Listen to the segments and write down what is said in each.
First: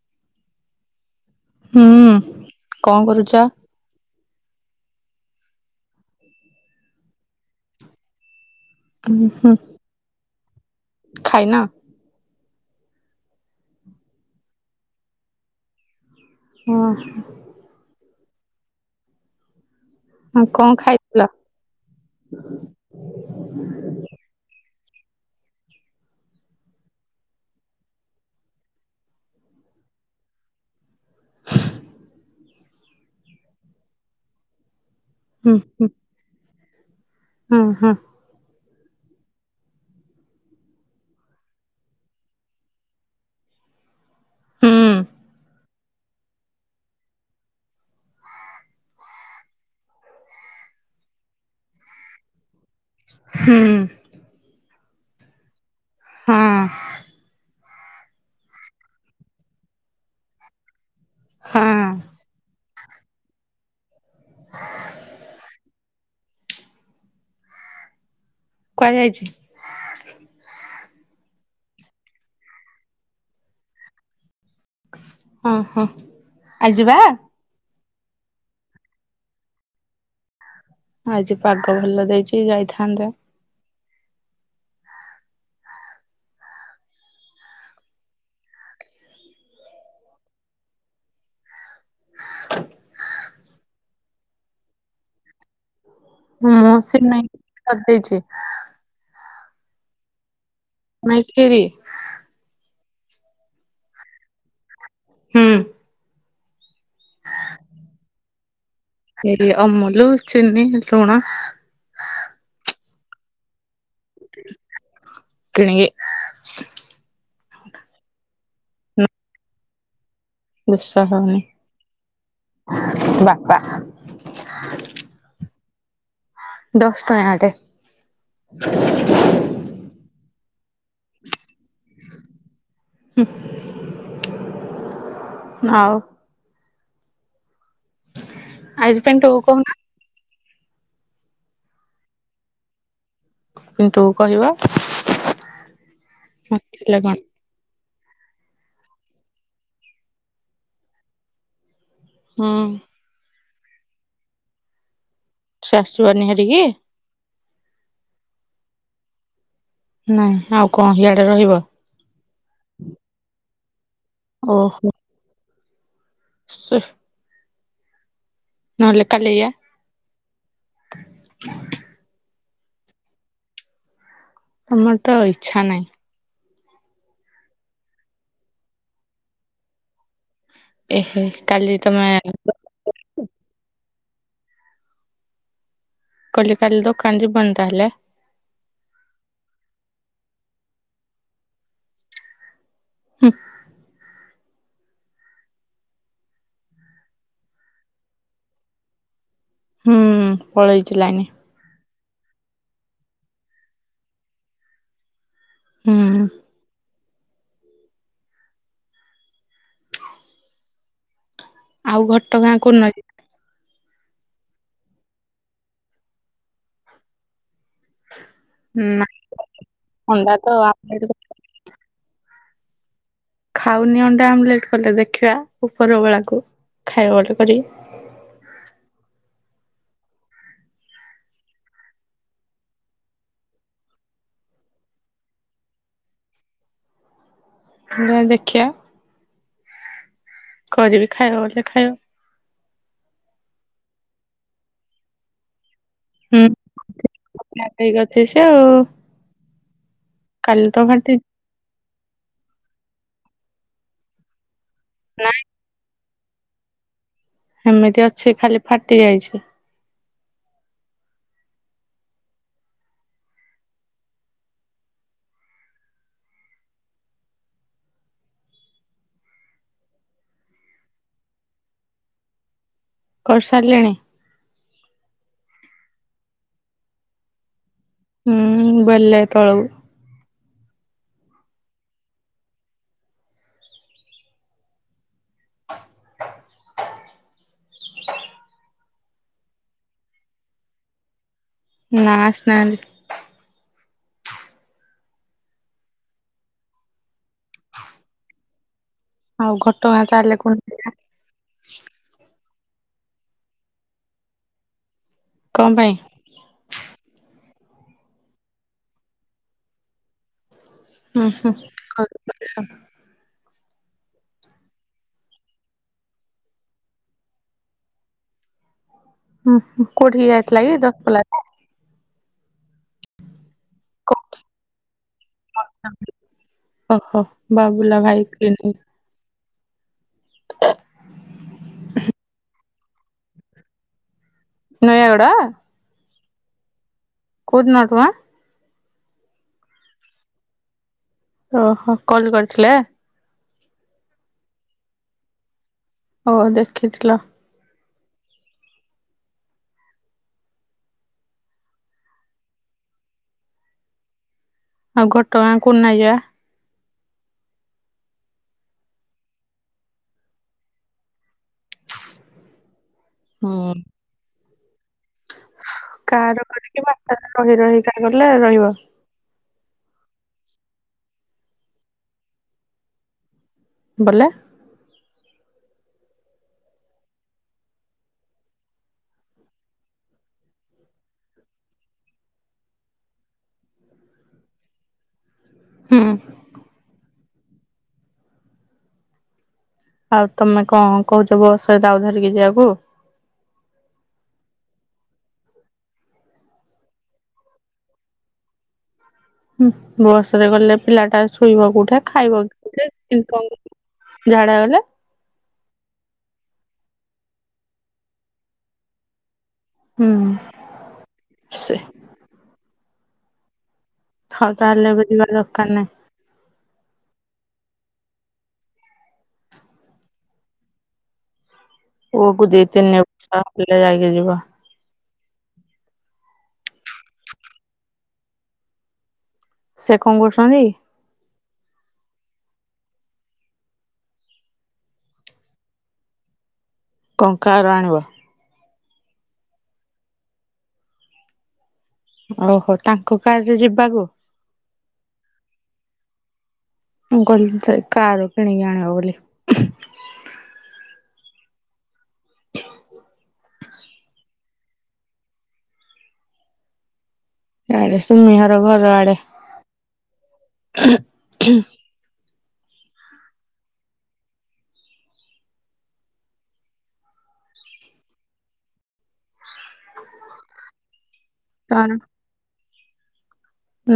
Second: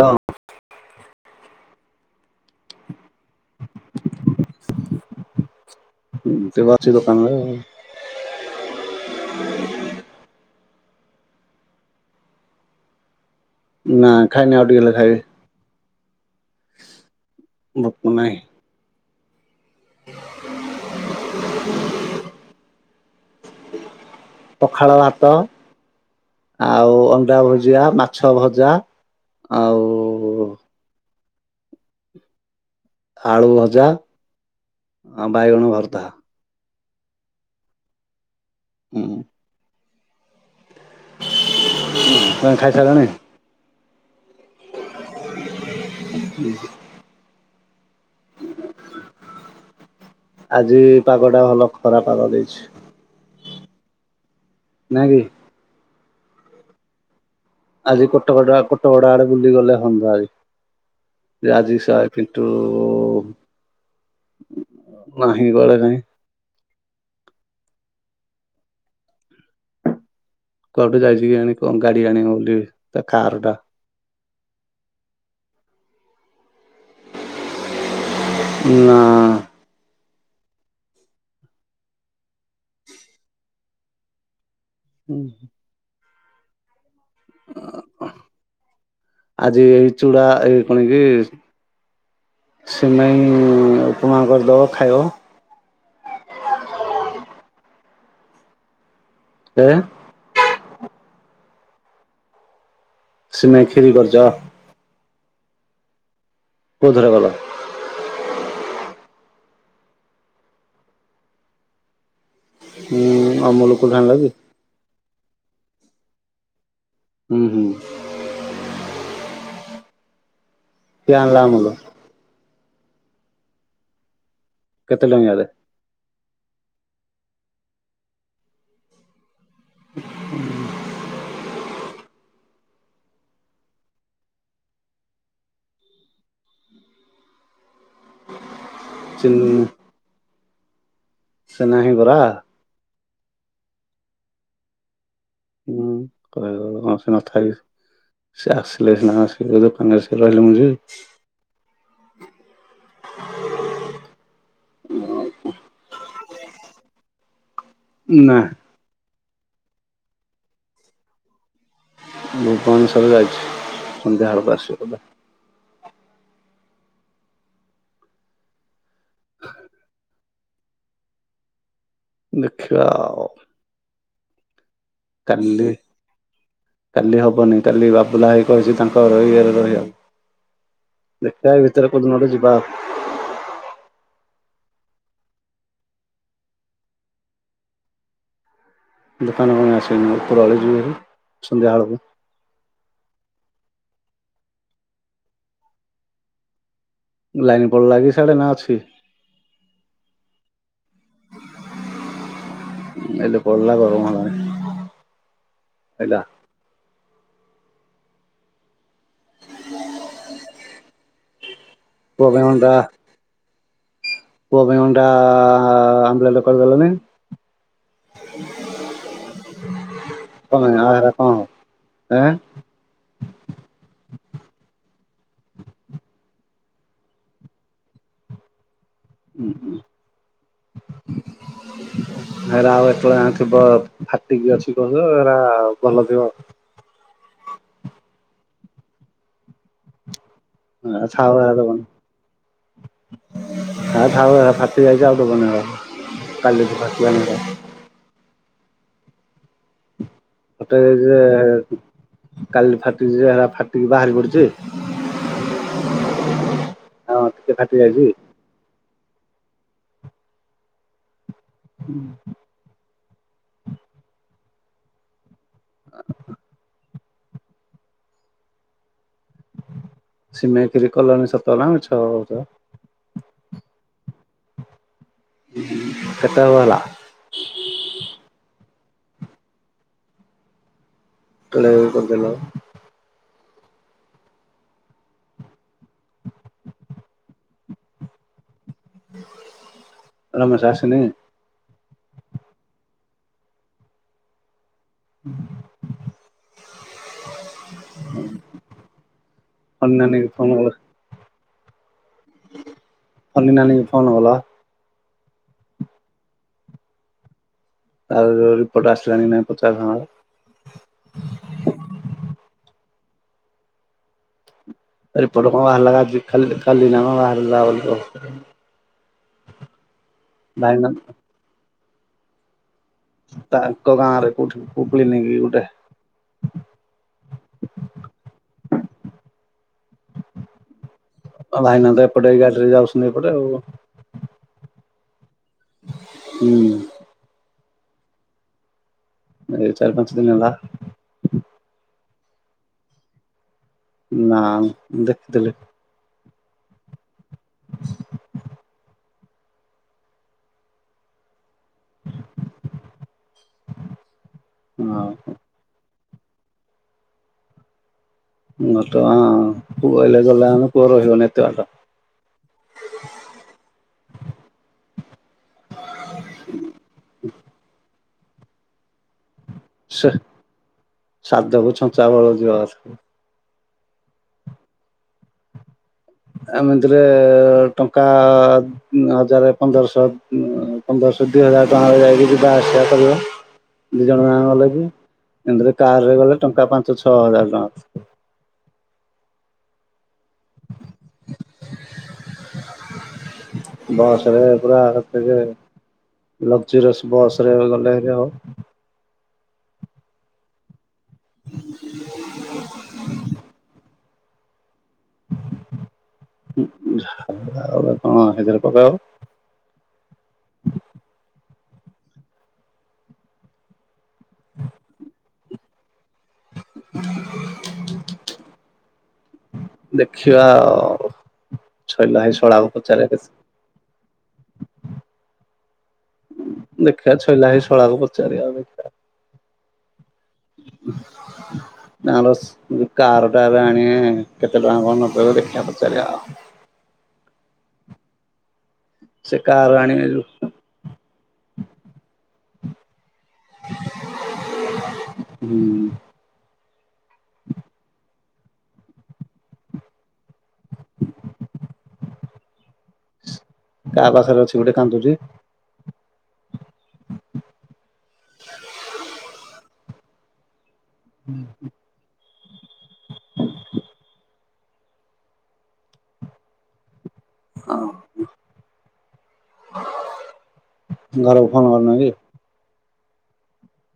Hello. ହୁଁ କଣ କରୁଛ। ଏମିତି ବସିଛି ଦୋକାନ ଘରେ ଆଉ। ଉଁ ହୁଁ ଖାଇନ। ନା ଖାଇନି ଆଉ ଟିକେ ଗଲେ ଖାଇବି। ହଁ। କଁ ପାଇଁ। ହଁ କଁ ଖାଇଥିଲ। ପଖାଳ ଭାତ। ଆଉ ଅଣ୍ଡା ଭୁଜିଆ ମାଛ ଭଜା ଆଉ ଆଳୁ ଭଜା ଆ ବାଇଗଣ ଭର୍ତା। ହଁ, ହଁ। ଅଁ, ତୋମେ ଖାଇ ସାଇଲଣି? ହୁଁ। [unintelligible] ଆଜି ପାଗ ଟା ଭଲ ଖରା ପାଗ ଦେଇଛି। ହୁଁ। ନା କି? ହଁ। ଆଜି କଟଗଡିଆ କଟକଡା ଆଡେ ବୁଲି ଗଲେ ହଅନ୍ତା ଆଜି। ଯେ ଆଜି ହଁ ସାଏ ପିଣ୍ଟୁ ନାହିଁ ଘରେ କାଇଁ? କୁଆଡେ ଯାଇଛି? କୁଆଡୁ ଯାଇଛି କେଜାଣି କଣ ଗାଡି ଆଣିବ ବୋଲି ତା କାର୍ ଟା। ହଁ ହଁ ଆ ଯିବା? ନା। ଆଜି ପାଗ ଭଲ ଦେଇଚି ଯାଇଥାନ୍ତେ। ହୁଁ, ହଁ। ଆଜି ଏଇ ଚୁଡା, ଏଇ କଣ କି ସିମେଇ ଉପମା କରିଦବ ଖାଇବ। ମୁଁ ସିମେଇ କରିଦେଇଛି। କେ ନାଇ କ୍ଷୀରି? ସିମେଇ କ୍ଷୀରି କରିଚ? ହଁ। କୋଉଥିରେ କଲ? ନେଲେ ଅମୂଲୁ, ଚିନି, ଲୁଣ। ହୁଁ ଅମୂଲ କୋଉଠୁ ଆଣିଲକି? କିଣିକି। ହୁଁ, ହୁଁ। ବିଶା କିଏ ହଉନି, ଆଣିଲା ଅମୁଲ ବାପା କେତେ ଟଙ୍କାରେ? ଦଶ ଟଙ୍କା ଟେ? ହୁଁ। ହୁଁ, ଆଉ ଆଜି ପାଇଁ ଚିନି କହୁ ସେ ନାହିଁ ପରା। ପିଣ୍ଟୁକୁ କହିବ ନା କହିବ ହଁ ନଥିଲେ ସେ କଣ ନଥାାଇ ସେ ଆସିଲେ ସିନା ଆସିଲେ ଦୋକାନରେ ସେ ରହିଲେ ମୁଁ ଯିବି। ହଁ। ସେ ଆସିବନି ହେରିକି? ନା। ନା ଆଉ କଣ ସିଆଡେ ରହିବ? ଭୁବନେଶ୍ବର ଯାଇଛି ସନ୍ଧ୍ୟା ବେଳକୁ ଆସିବ ଦୋଧେ। ସି ନହେଲେ କାଲି ଯିବା। ଦେଖିବା। ତୋମର ତ ଇଚ୍ଛା କାଲି ନାହିଁ। କାଲି ହବନି, କାଲି ବାବୁଲା ଭାଇ କହିଚି ତାଙ୍କର ଇଏରେ ରହିବା [inaudible] ଏହେ ଦେଖିବା କାଲି ୟାଭିତରେ ତମେ କୋଉ ଦିନ ଯିବା କଲି କାଲି ଦୋକାନ ଯିବନି ତା ହେଲେ ଦୋକାନ କଣ ଆସନି ଉପରଳି ଯିବ ସନ୍ଧ୍ୟାବେେଳକୁ ହଁ ଲାଇନ ପଳ ଲାଗି ସାଡେ ନା ଅଛି? ହୁଁ, ପଳେଇଛି ଲାଇନି ଏଲେ ପଳେଇଲା ଗରମ ହେଲାଣି ହୁଁ। ଆଇଲା। ଆଉ ପୁଅ ଘଟ ପାଇଁ ଗାଁ ଅଣ୍ଡା କଉ ନ [unintelligible] ପୁଅ ପାଇଁଟା ଅଣ୍ଡା ଆଁ ଆମ୍ଲେଟ୍ କରିଦଲେଣି। ନା ଅଣ୍ଡା ତ ଆ ଆମଲେଟ ର କ [inaudible] ଆଁ। ଖାଉନି ଅଣ୍ଡା ଆମ୍ଲେଟ କଲେ ଦେଖିବା ଉପର ବଳାକୁ ଖାଇବା ଅଡର୍ କରିବି? ହୁଁ, ହୁଁ [inaudible] [inaudible] ଏରା ଆଉ ଏତବେଳେ ଯାଁ ଥିବ ଫାଟିକି ଅଛି କହଛୁ ଏାରା ଭଲ ଥିବ? [unintelligible] ଦେଖିବା ହଁ କରିବି ଥାଉ ଖାଇବା ହେରା ବୋଲି ଦବନି ଖାଇବ ହେରା ଥାଉ ଏ ଗୁଡାକ ଫାଟିଯାଇଛି। ଆଉ [unintelligible] କାଲିକି ଚା [inaudible] [unintelligible] କାଲି ଭାତ [inaudible] [unintelligible] ଫାଟିକି ବାହାରି ପଡୁଛି ହ [inaudible] ହଁ ଟିକେ ଫାଟି ଏମିତି ଯାଇଛି ଅଛି, ଖାଲି ଫାଟି ଯାଇଛି। ହୁଁ। ହ [inaudible] ସିମେଖିରି କଲନା ସତ ନା ମିଛ କହୁଚ? କରସାରିଲେଣି। କେତେବେଳା ହେଲା ହୁଁ, ବେଲେ ତଳକୁ କଣ କରଦ [inaudible] ର ମଜ ଆସୁନି ନା, ଆସିନାହାନ୍ତି। [inaudible] ଆଉ ଘଟ ଘାଁ [unintelligible] କଣ [unintelligible] [unintelligible] କଣ ପାଇଁ? ଆ ରିପୋର୍ଟ ଆସିଲାଣିି ନା ନାଇଁ ପଚାରିଳଣିନା? ହୁଁ ରିପୋର୍ଟ କଣ ବାହାରିଲା ଆଜି କାଲି କାଲି ନା କଣ ବାହାରିଲା ବୋଲି କଣ? ହୁଁଁ, ହୁଁ କୋଉଠିକି ଆଇଥିଲା କି? [unintelligible] ତାଙ୍କ ଗାଁରେ କଉଠି [unintelligible] ନେଇକି ଗୋଟେ ଅ ହୋ, ବାବୁଲା ଭାଇକି ନେଇ ହ [inaudible] ଭାଇନା ତ ଏପଟେ ଏ ଗାଡିରେ ଯାଉଛନ୍ତି ଏପଟେ ଆଉ ନୂୟାଗଡ଼ା ହୁଁ। କୋଉଦିନ [unintelligible] ଏ ଚାରି ପାଞ୍ଚ ଦିନ ହେଲା ଓହୋ କଲ କରିଥିଲେ? ନା ଦେଖି ଦେଲେ। ହଁ ଦେଖିଥିଲ। ଆଉ ଘଟଗାଁ କୋଉ ଦିନ ଯିବା?? ଘଟ ଗାଁ ପୁଅ ଆଇଲା ଗଲା ପୁଅ କୁଆଡ଼େ ଯିବାନି ଏତେ ବାଟ। ହଁ। କାର କରିକି ବାଟରେ ରହି ରହିକା ଗଲେ ରହିବ। ସେ ସାଧକୁ ଛଞ୍ଚା ବଳ ଯିବା କଥା। ବଲେ। ଏମିତିରେ ଟଙ୍କା ହଜାର ପନ୍ଦରଶହ। ପନ୍ଦରଶହ ଦି ହଜାର ଟଙ୍କା ଯାଇକି ଯିବା ଆସିବା କରିବା ଦି ଜଣ ଗାଁ ଗଲେ କି। ଏମିତି ରେ ହୁଁ କାର ରେ ଗଲେ ଟଙ୍କା ପାଞ୍ଚ ଛଅ ହଜାର ଟଙ୍କା। ଆଉ ତମେ କଣ କହୁଛ ବସ ରେ ତାକୁ ଧରିକି ଯିବାକୁ। ବସରେ ପୁରା ଆର। [unintelligible] ଲକ୍ଜରିୟସ ବସରେ ଗଲେ ହେରି ହବ। ହୁଁ ବସ ରେ ଗଲେ ପିଲାଟା ଶୋଇବା କୋଉଠେ ଖାଇବା କଉଠେ କିନ୍ତୁ କଣ। ଝାଡା ଗଲେ। ଝାଡ଼ା ଗଲେ କଣ ସେଥିରେ ପକେଇବ। ହୁଁ ସେ। ହ ତାହଲେ ବୁଝିବା ଦରକାର ନାହିଁ। ଦେଖିବା ଆଉ। ଛଇଲା ଭାଇ ପୁଅକୁ ଦି ଶଳାକୁ ତିନି ପଚାରିବା କେତେ ବର୍ଷ ହେଲେ ଯାଇକି ଯିବ। ଦେଖିବା ଛଇଲା ଭାଇ ଶଳାକୁ ପଚାରିବା ଆଉ ଦେଖିବା। ସେ କଣ କରୁଛନ୍ତି? ତାଙ୍କର ଯୋଉ କାର ଟା ଏବେ ଆଣିବେ କେତେ ଟଙ୍କା କଣ ନ କହିବେ ଦେଖିବା ପଚରିବା ଆଉ। ଙ୍କ କାର ଆଣିବ। ସେ କାର ଆଣିବ ଯଉ। ଓହୋ ତାଙ୍କ କାରରେ ଯିବାକୁ। ହୁଁ ମୁଁ କହିଲି କ-କାର କିଣିକି ଆଣିବ ବୋଲି। କାହା ପାଖରେ ଅଛି ଗୋଟେ କାନ୍ଦୁଛି। ଆଡେ ସୁମି ଘର ଘର ଆଡେ। ହ ହଁ। ଘରକୁ ଫୋନ କରିନ କି?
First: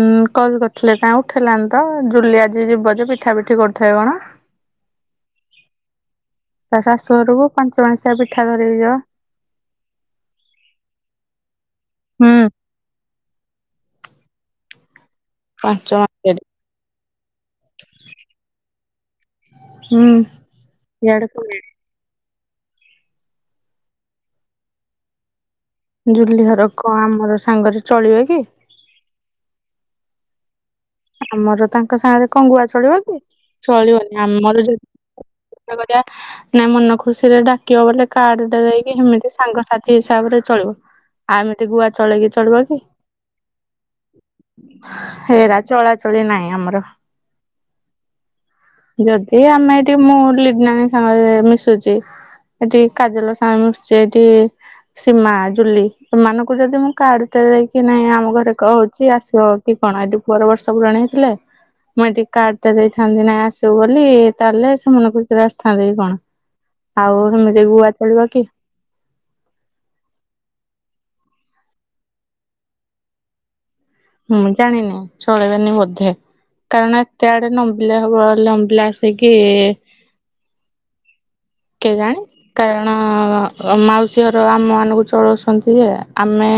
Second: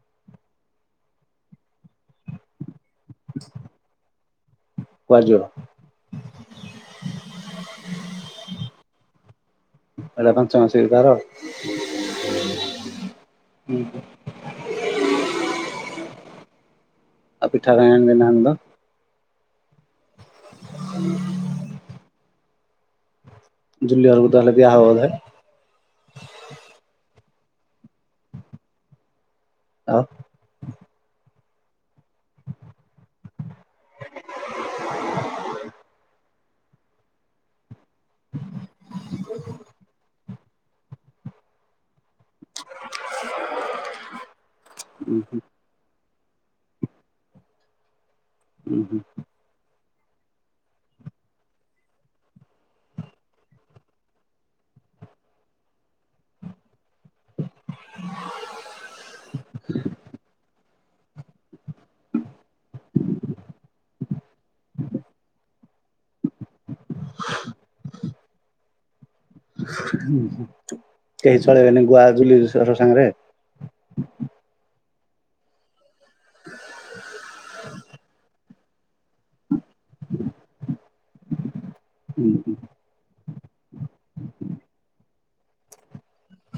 ଉୁଁ କଲ କରିଥିଲେ କାଇଁ ଉଠେଇଲାନି ତ ଜୁଲି ଆଜି ଯିବ ଯେ ପିଠା ପିଠି କରୁଥାଏ କଣ। କୁଆଡ଼େ ଯିବ। ତା ଶାଶୁ ଘରକୁ ପାଞ୍ଚ ମସିଆ ପିଠା ଧରିକି ଯିବ। ଏଟା ପଞ୍ଚମାସ କି ତାର। ହୁଁ ହୁଁ। ପାଞ୍ଚ ମା [inaudible] ଟେ। ଆଉ ପିଠା କାହିଁ ଆଣି ଦେଇ ନାହାନ୍ତି ତ। ହୁଁ ଇଆଡେ ହୁଏନି। ଜୁ୍ଲି ଘରକୁ ତାହେଲେ ଦିଅ ହବ ବଧେ। ଜୁଲି ଘର କଣ ଆମର ସାଙ୍ଗରେ ଚଳିବେ କି। ଆଉ। ଆମର ତା ତାଙ୍କ ସାଙ୍ଗରେ ଙ୍କ ଗୁଆ ଚଳିବ କି ଚଳିବନି ଆମର ଯଦି [inaudible] କରିବା। ନା ମନ ଖୁସିରେ ଡାକିବ ବୋ କାର୍ଡଟା ଦେଇକି ସେମିତି ସାଙ୍ଗସଥି ହିସାବରେ। ଚଳିବ ଆଉ ଏମିତି ଗୁଆ ଚଳେଇକି ଚଳିବ କି। ହେରା ଚଳାଚଳି ନାହିଁ ଆମର। ଯଦି ଆମେ ଏଠି ମୁଁ ଲିନା ସାଙ୍ଗରେ ମିଶୁଛି ଏଠି କାଜଲ ସାଙ୍ଗରେ ମିଶୁଛି ଏଠି ସୀମା ଜୁଲି ଏମାନଙ୍କୁ ଯଦି ମୁଁ କାଡ ଟେ ଦେଇକି ନାଇଁ ଆମ ଘରେ କହୁଛି ଆସିବ କି କଣ ଏଠି ପୁଅର ବର୍ଷ ପୁରାନି ହେଇଥିଲେ ମୁଇଁ ଟିକେ କାର୍ଡ ଟା ଦେଇଥାନ୍ତି ନାଇଁ ଆସିବୁ ବୋଲି ତାଲେ ସେ ମନ ଖୁସିରେ ଆସି ଥାନ୍ତେ କଣ ଆଉ ସେମିତି ଗୁଆ ଚଳିବ କି? କେହି ଚଳେଇବେନି ଗୁଆ ଜୁଲି ହର ସାଙ୍ଗରେ। ହୁଁ ଜାଣିନି ଚଳେଇିବନି ବୋଧେ କାରଣ ଏତେ ଆଡେ ଲମ୍ବିଲେ ହବ ପଲାସ ହେଇକି କେଗାଣି କାରଣ ମାଉସୀ ହର ଆମ ମାନଙ୍କୁ ଚଳଉଛନ୍ତି ଯେ ଆମେ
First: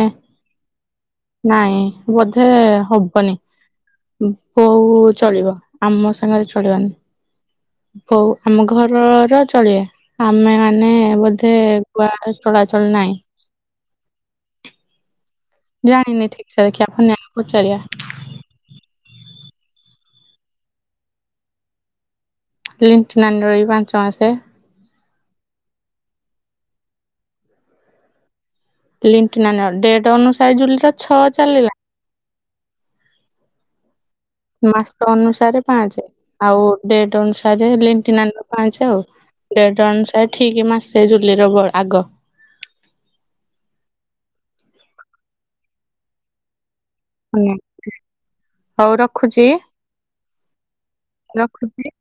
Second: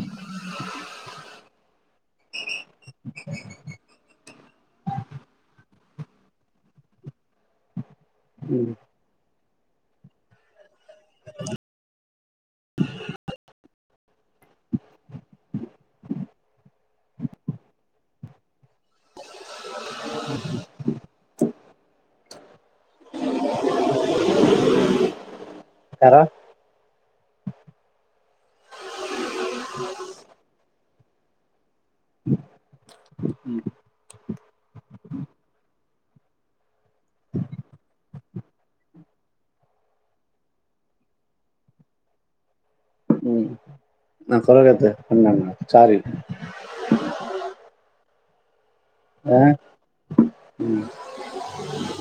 ନାଇଁ ବୋଧେ ହବନି ବୋଉ ଚଳିବ। ଆମ ସାଙ୍ଗରେ ଚଳିବନି ବଉ ଆମ ଘରର ଚଳିବେ ଆମେ ମାନ ବୋଧେ ଗୁଆ ଚଳାଚଳ ନାହିଁ। ଜାଣିନି ଠିକ୍ ସେ ଦେଖି [unintelligible] ପଚାରିବା? ଲିଣ୍ଟୀ ନାନୀ ର ଏ ପାଞ୍ଚ ମାସେ। ତାର ଲିଂତୀ ନାନି ର ଡେଟ ଅନୁସାରେ ଜୁଲି ଛଅ ଚାଲିଲା ହୁଁ। ମାସ ଅନୁସାରେ ପାଞ୍ଚେ ଆଉ ଡେଟ ଅନୁସାରେ ଲିଣ୍ଟୀ ନାନି ର। ପାଞ୍ଚ ଆଉ ଡେଟ ଅନୁସାରେ ଠିକ ମାସେ ଜୁଲିର ଆଗ। ହୁଁ ଆଙ୍କର କେତ କୁନି ନାନୀ ଚାରି ହୁଁ। ହଉ ରଖୁଛି ଏଁ ରଖୁଛି।